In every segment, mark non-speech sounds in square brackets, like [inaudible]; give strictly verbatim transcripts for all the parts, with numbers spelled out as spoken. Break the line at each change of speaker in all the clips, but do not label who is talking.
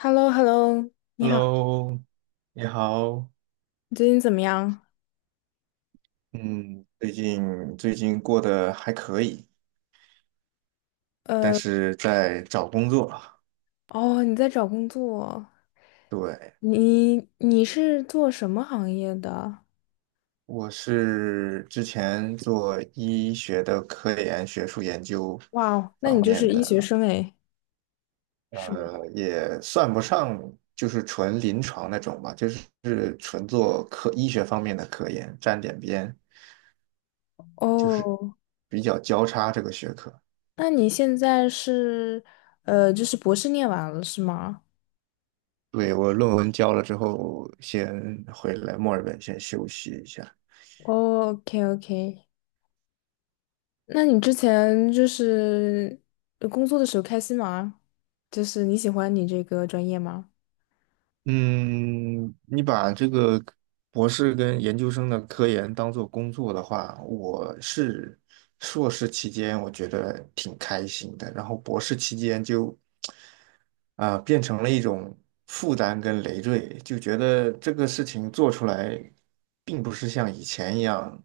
h e l l o h e l l o 你好，
Hello，你好。
你最近怎么样？
嗯，最近最近过得还可以，但是在找工作啊。
哦，你在找工作，
对，
你你是做什么行业的？
我是之前做医学的科研、学术研究
哇哦，那你
方
就是
面
医学
的，
生诶，是吗？
呃，也算不上就是纯临床那种吧，就是是纯做科医学方面的科研，沾点边，
[laughs] 哦，
就是比较交叉这个学科。
那你现在是呃，就是博士念完了是吗？
对，我论文交了之后，先回来墨尔本先休息一下。
哦，OK OK，那你之前就是呃工作的时候开心吗？就是你喜欢你这个专业吗？
嗯，你把这个博士跟研究生的科研当做工作的话，我是硕士期间我觉得挺开心的，然后博士期间就啊、呃变成了一种负担跟累赘，就觉得这个事情做出来并不是像以前一样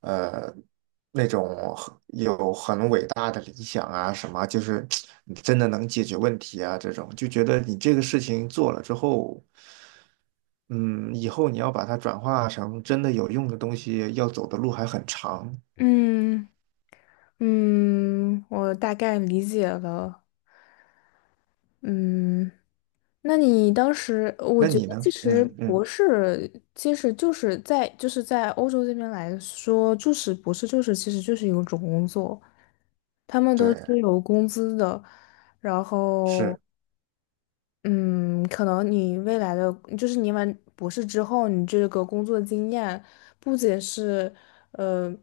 呃那种很有很伟大的理想啊，什么就是你真的能解决问题啊，这种就觉得你这个事情做了之后，嗯，以后你要把它转化成真的有用的东西，要走的路还很长。
嗯嗯，我大概理解了。嗯，那你当时，我
那
觉得
你呢？
其实
嗯
博
嗯，
士其实就是在就是在欧洲这边来说，就是博士就是其实就是有一个种工作，他们都是
对，
有工资的，然后
是。
嗯，可能你未来的就是你完博士之后，你这个工作经验不仅是。呃。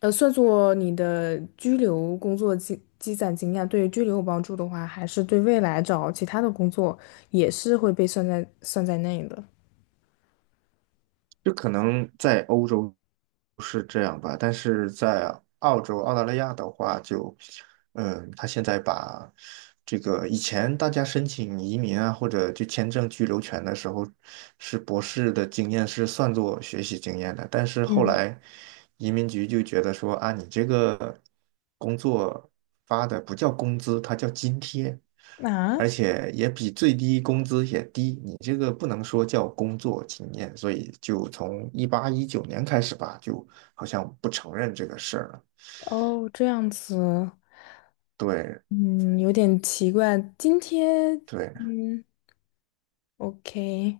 呃，算作你的居留工作积积攒经验，对于居留有帮助的话，还是对未来找其他的工作也是会被算在算在内的。
就可能在欧洲是这样吧，但是在澳洲、澳大利亚的话，就，嗯，他现在把这个以前大家申请移民啊，或者就签证居留权的时候，是博士的经验是算作学习经验的，但是后
嗯。
来移民局就觉得说啊，你这个工作发的不叫工资，它叫津贴。
啊。
而且也比最低工资也低，你这个不能说叫工作经验，所以就从一八一九年开始吧，就好像不承认这个事儿了。
哦，这样子。
对
嗯，有点奇怪。今天，
对，
嗯，OK，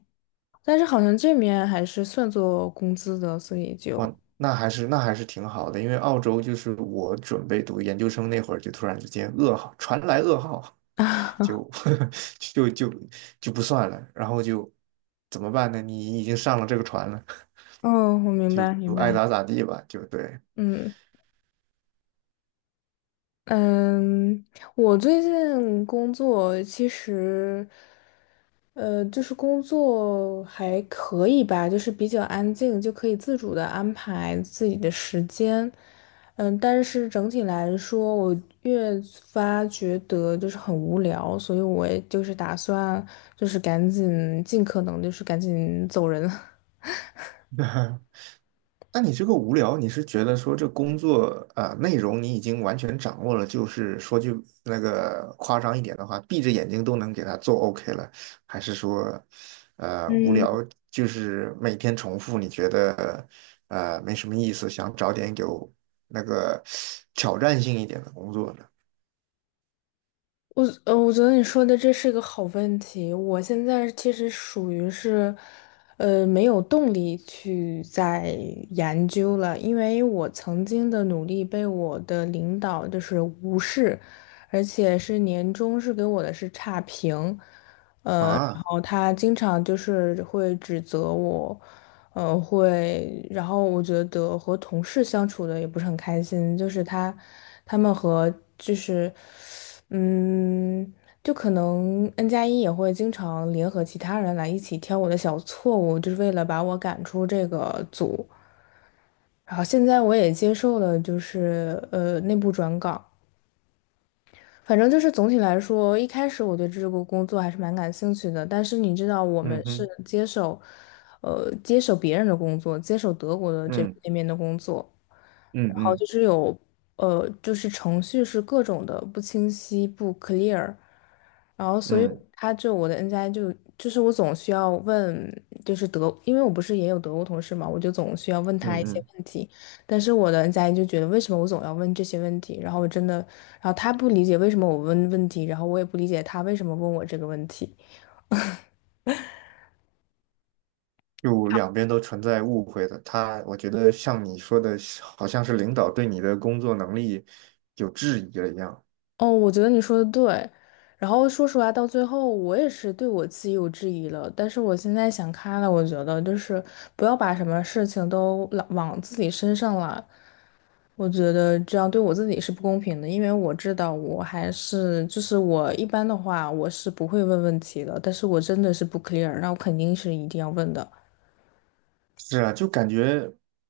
但是好像这面还是算作工资的，所以就，
哇，那还是那还是挺好的，因为澳洲就是我准备读研究生那会儿，就突然之间噩耗传来噩耗，
[laughs] 啊，
就 [laughs] 就就就不算了，然后就怎么办呢？你已经上了这个船了，
哦，我
[laughs]
明
就
白，明
就爱
白。
咋咋地吧，就对。
嗯嗯，我最近工作其实。呃，就是工作还可以吧，就是比较安静，就可以自主的安排自己的时间。嗯，但是整体来说，我越发觉得就是很无聊，所以我也就是打算就是赶紧尽可能就是赶紧走人。[laughs]
[laughs] 那你这个无聊，你是觉得说这工作呃内容你已经完全掌握了，就是说句那个夸张一点的话，闭着眼睛都能给它做 OK 了，还是说呃无聊，就是每天重复，你觉得呃没什么意思，想找点有那个挑战性一点的工作呢？
我呃，我觉得你说的这是个好问题。我现在其实属于是，呃，没有动力去再研究了，因为我曾经的努力被我的领导就是无视，而且是年终是给我的是差评。然
啊，
后他经常就是会指责我，呃，会，然后我觉得和同事相处的也不是很开心，就是他，他们和就是，嗯，就可能 N 加一也会经常联合其他人来一起挑我的小错误，就是为了把我赶出这个组。然后现在我也接受了，就是呃内部转岗。反正就是总体来说，一开始我对这个工作还是蛮感兴趣的，但是你知道，我们
嗯
是
哼，
接手，呃，接手别人的工作，接手德国的这
嗯
那边的工作，
嗯
然后
嗯
就是有，呃，就是程序是各种的不清晰、不 clear，然后所以
嗯
他就我的 N 加 i 就就是我总需要问，就是德，因为我不是也有德国同事嘛，我就总需要问
嗯
他
嗯
一些
嗯。
问题。但是我的 n 加 i 就觉得为什么我总要问这些问题，然后我真的，然后他不理解为什么我问问题，然后我也不理解他为什么问我这个问题。
就两边都存在误会的。他，我觉得像你说的，好像是领导对你的工作能力有质疑了一样。
哦，我觉得你说的对。然后说实话，到最后我也是对我自己有质疑了。但是我现在想开了，我觉得就是不要把什么事情都往往自己身上揽。我觉得这样对我自己是不公平的，因为我知道我还是就是我一般的话我是不会问问题的，但是我真的是不 clear，那我肯定是一定要问的。
是啊，就感觉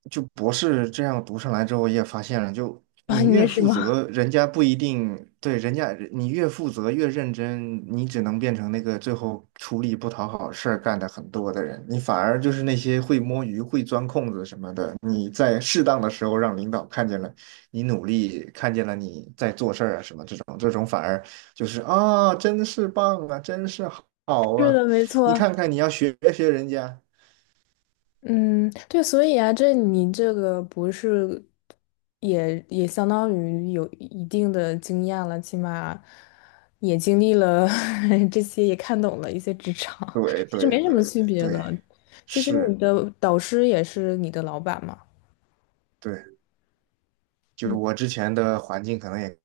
就博士这样读上来之后，我也发现了，就
[laughs] 啊，
你
你
越
也是
负
吗？
责，人家不一定对人家，你越负责越认真，你只能变成那个最后出力不讨好事儿干的很多的人，你反而就是那些会摸鱼、会钻空子什么的，你在适当的时候让领导看见了你努力，看见了你在做事儿啊什么这种，这种反而就是啊，真是棒啊，真是好
[laughs] 是
啊，
的，没
你
错。
看看你要学学人家。
嗯，对，所以啊，这你这个不是也也相当于有一定的经验了，起码也经历了 [laughs] 这些，也看懂了一些职场，
对
[laughs] 其实
对
没什么
对
区别
对，
的。其实你
是，
的导师也是你的老板嘛。
对，就
嗯
我之前的环境可能也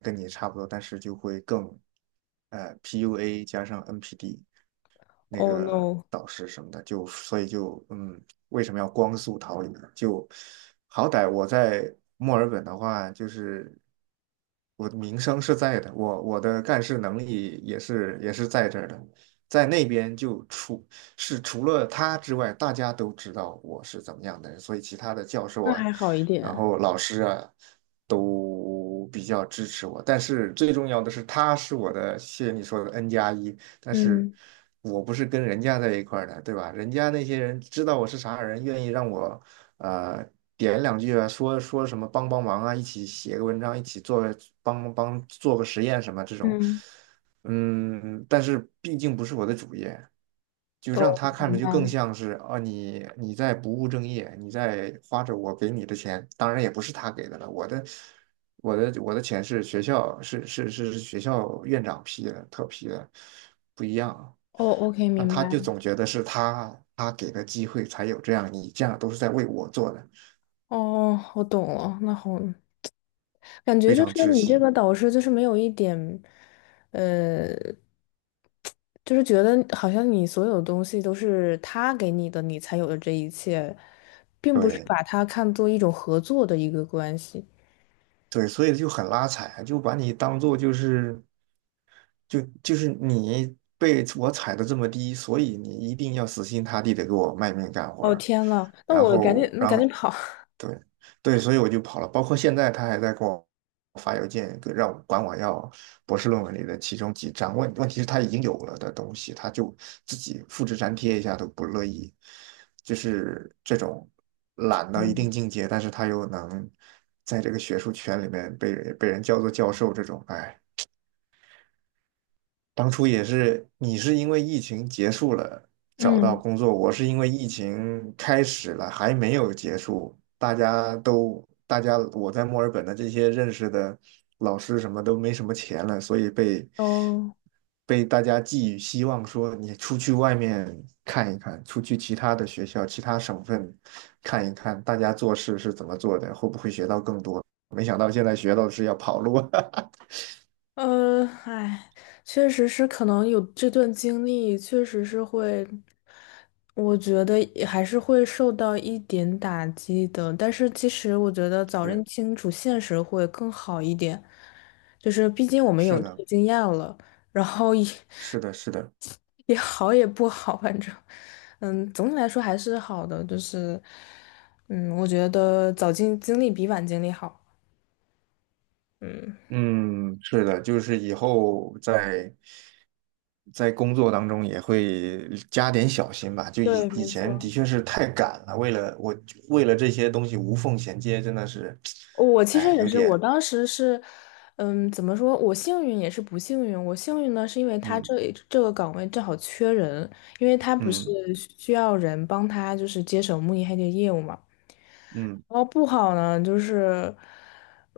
跟你差不多，但是就会更呃 P U A 加上 N P D，那
，Oh
个
no，
导师什么的，就所以就嗯，为什么要光速逃离呢？就好歹我在墨尔本的话，就是我的名声是在的，我我的干事能力也是也是在这儿的，在那边就除是除了他之外，大家都知道我是怎么样的人，所以其他的教授
那
啊，
还好一
然
点。
后老师啊。都比较支持我，但是最重要的是，他是我的，谢谢你说的 N 加一，但是
嗯
我不是跟人家在一块儿的，对吧？人家那些人知道我是啥人，愿意让我呃点两句啊，说说什么帮帮忙啊，一起写个文章，一起做帮帮做个实验什么这种，
嗯，
嗯，但是毕竟不是我的主业，就让
哦，
他看
明
着就
白
更
了。
像是啊，你你在不务正业，你在花着我给你的钱，当然也不是他给的了，我的我的我的钱是学校是是是是学校院长批的，特批的，不一样。
哦，OK，
那
明
他
白
就
了。
总觉得是他他给的机会才有这样，你这样都是在为我做的，
哦，我懂了，那好，感觉
非
就
常
是
窒
你这
息。
个导师就是没有一点，呃，就是觉得好像你所有东西都是他给你的，你才有的这一切，并不是
对
把它看作一种合作的一个关系。
对，所以就很拉踩啊，就把你当做就是。就就是你被我踩的这么低，所以你一定要死心塌地的给我卖命干活
哦
儿，
天呐，那
然
我赶紧，
后，
那
然
赶紧
后，
跑。
对，对，所以我就跑了。包括现在他还在给我发邮件，给让我管我要博士论文里的其中几章。问问题是他已经有了的东西，他就自己复制粘贴一下都不乐意，就是这种懒到一定
嗯。
境界，但是他又能在这个学术圈里面被被人叫做教授，这种，哎。当初也是，你是因为疫情结束了找到
嗯。
工作，我是因为疫情开始了还没有结束。大家都，大家我在墨尔本的这些认识的老师什么都没什么钱了，所以被
哦。
被大家寄予希望，说你出去外面看一看，出去其他的学校、其他省份看一看，大家做事是怎么做的，会不会学到更多？没想到现在学到的是要跑路。[laughs]
呃，哎，确实是，可能有这段经历，确实是会，我觉得也还是会受到一点打击的。但是其实我觉得早认
对，
清楚现实会更好一点，就是毕竟我们有
是
这
的，
个经验了，然后也
是的，是的。
[laughs] 也好也不好，反正，嗯，总体来说还是好的，就是，嗯，我觉得早经经历比晚经历好。嗯。
嗯，是的，就是以后在在工作当中也会加点小心吧。就以
对，
以
没
前的
错。
确是太赶了，为了我为了这些东西无缝衔接，真的是，
我其实
哎，
也
有
是，我
点，
当时是，嗯，怎么说？我幸运也是不幸运。我幸运呢，是因为他
嗯
这这个岗位正好缺人，因为他不是
嗯
需要人帮他就是接手慕尼黑的业务嘛。
嗯
然后不好呢，就是，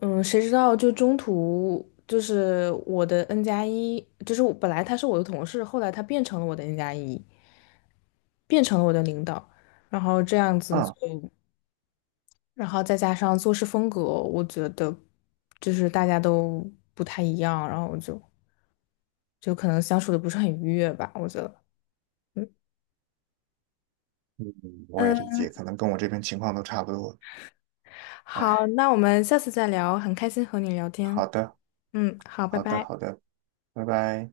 嗯，谁知道就中途就是我的 N 加一，就是我本来他是我的同事，后来他变成了我的 N 加一，变成了我的领导，然后这样子就。
啊，
然后再加上做事风格，我觉得就是大家都不太一样，然后我就就可能相处的不是很愉悦吧，我觉得。嗯
嗯，我也理
嗯，
解，可能跟我这边情况都差不多。
好，
哎，
那我们下次再聊，很开心和你聊天。
好的，
嗯，好，拜
好的，
拜。
好的，拜拜。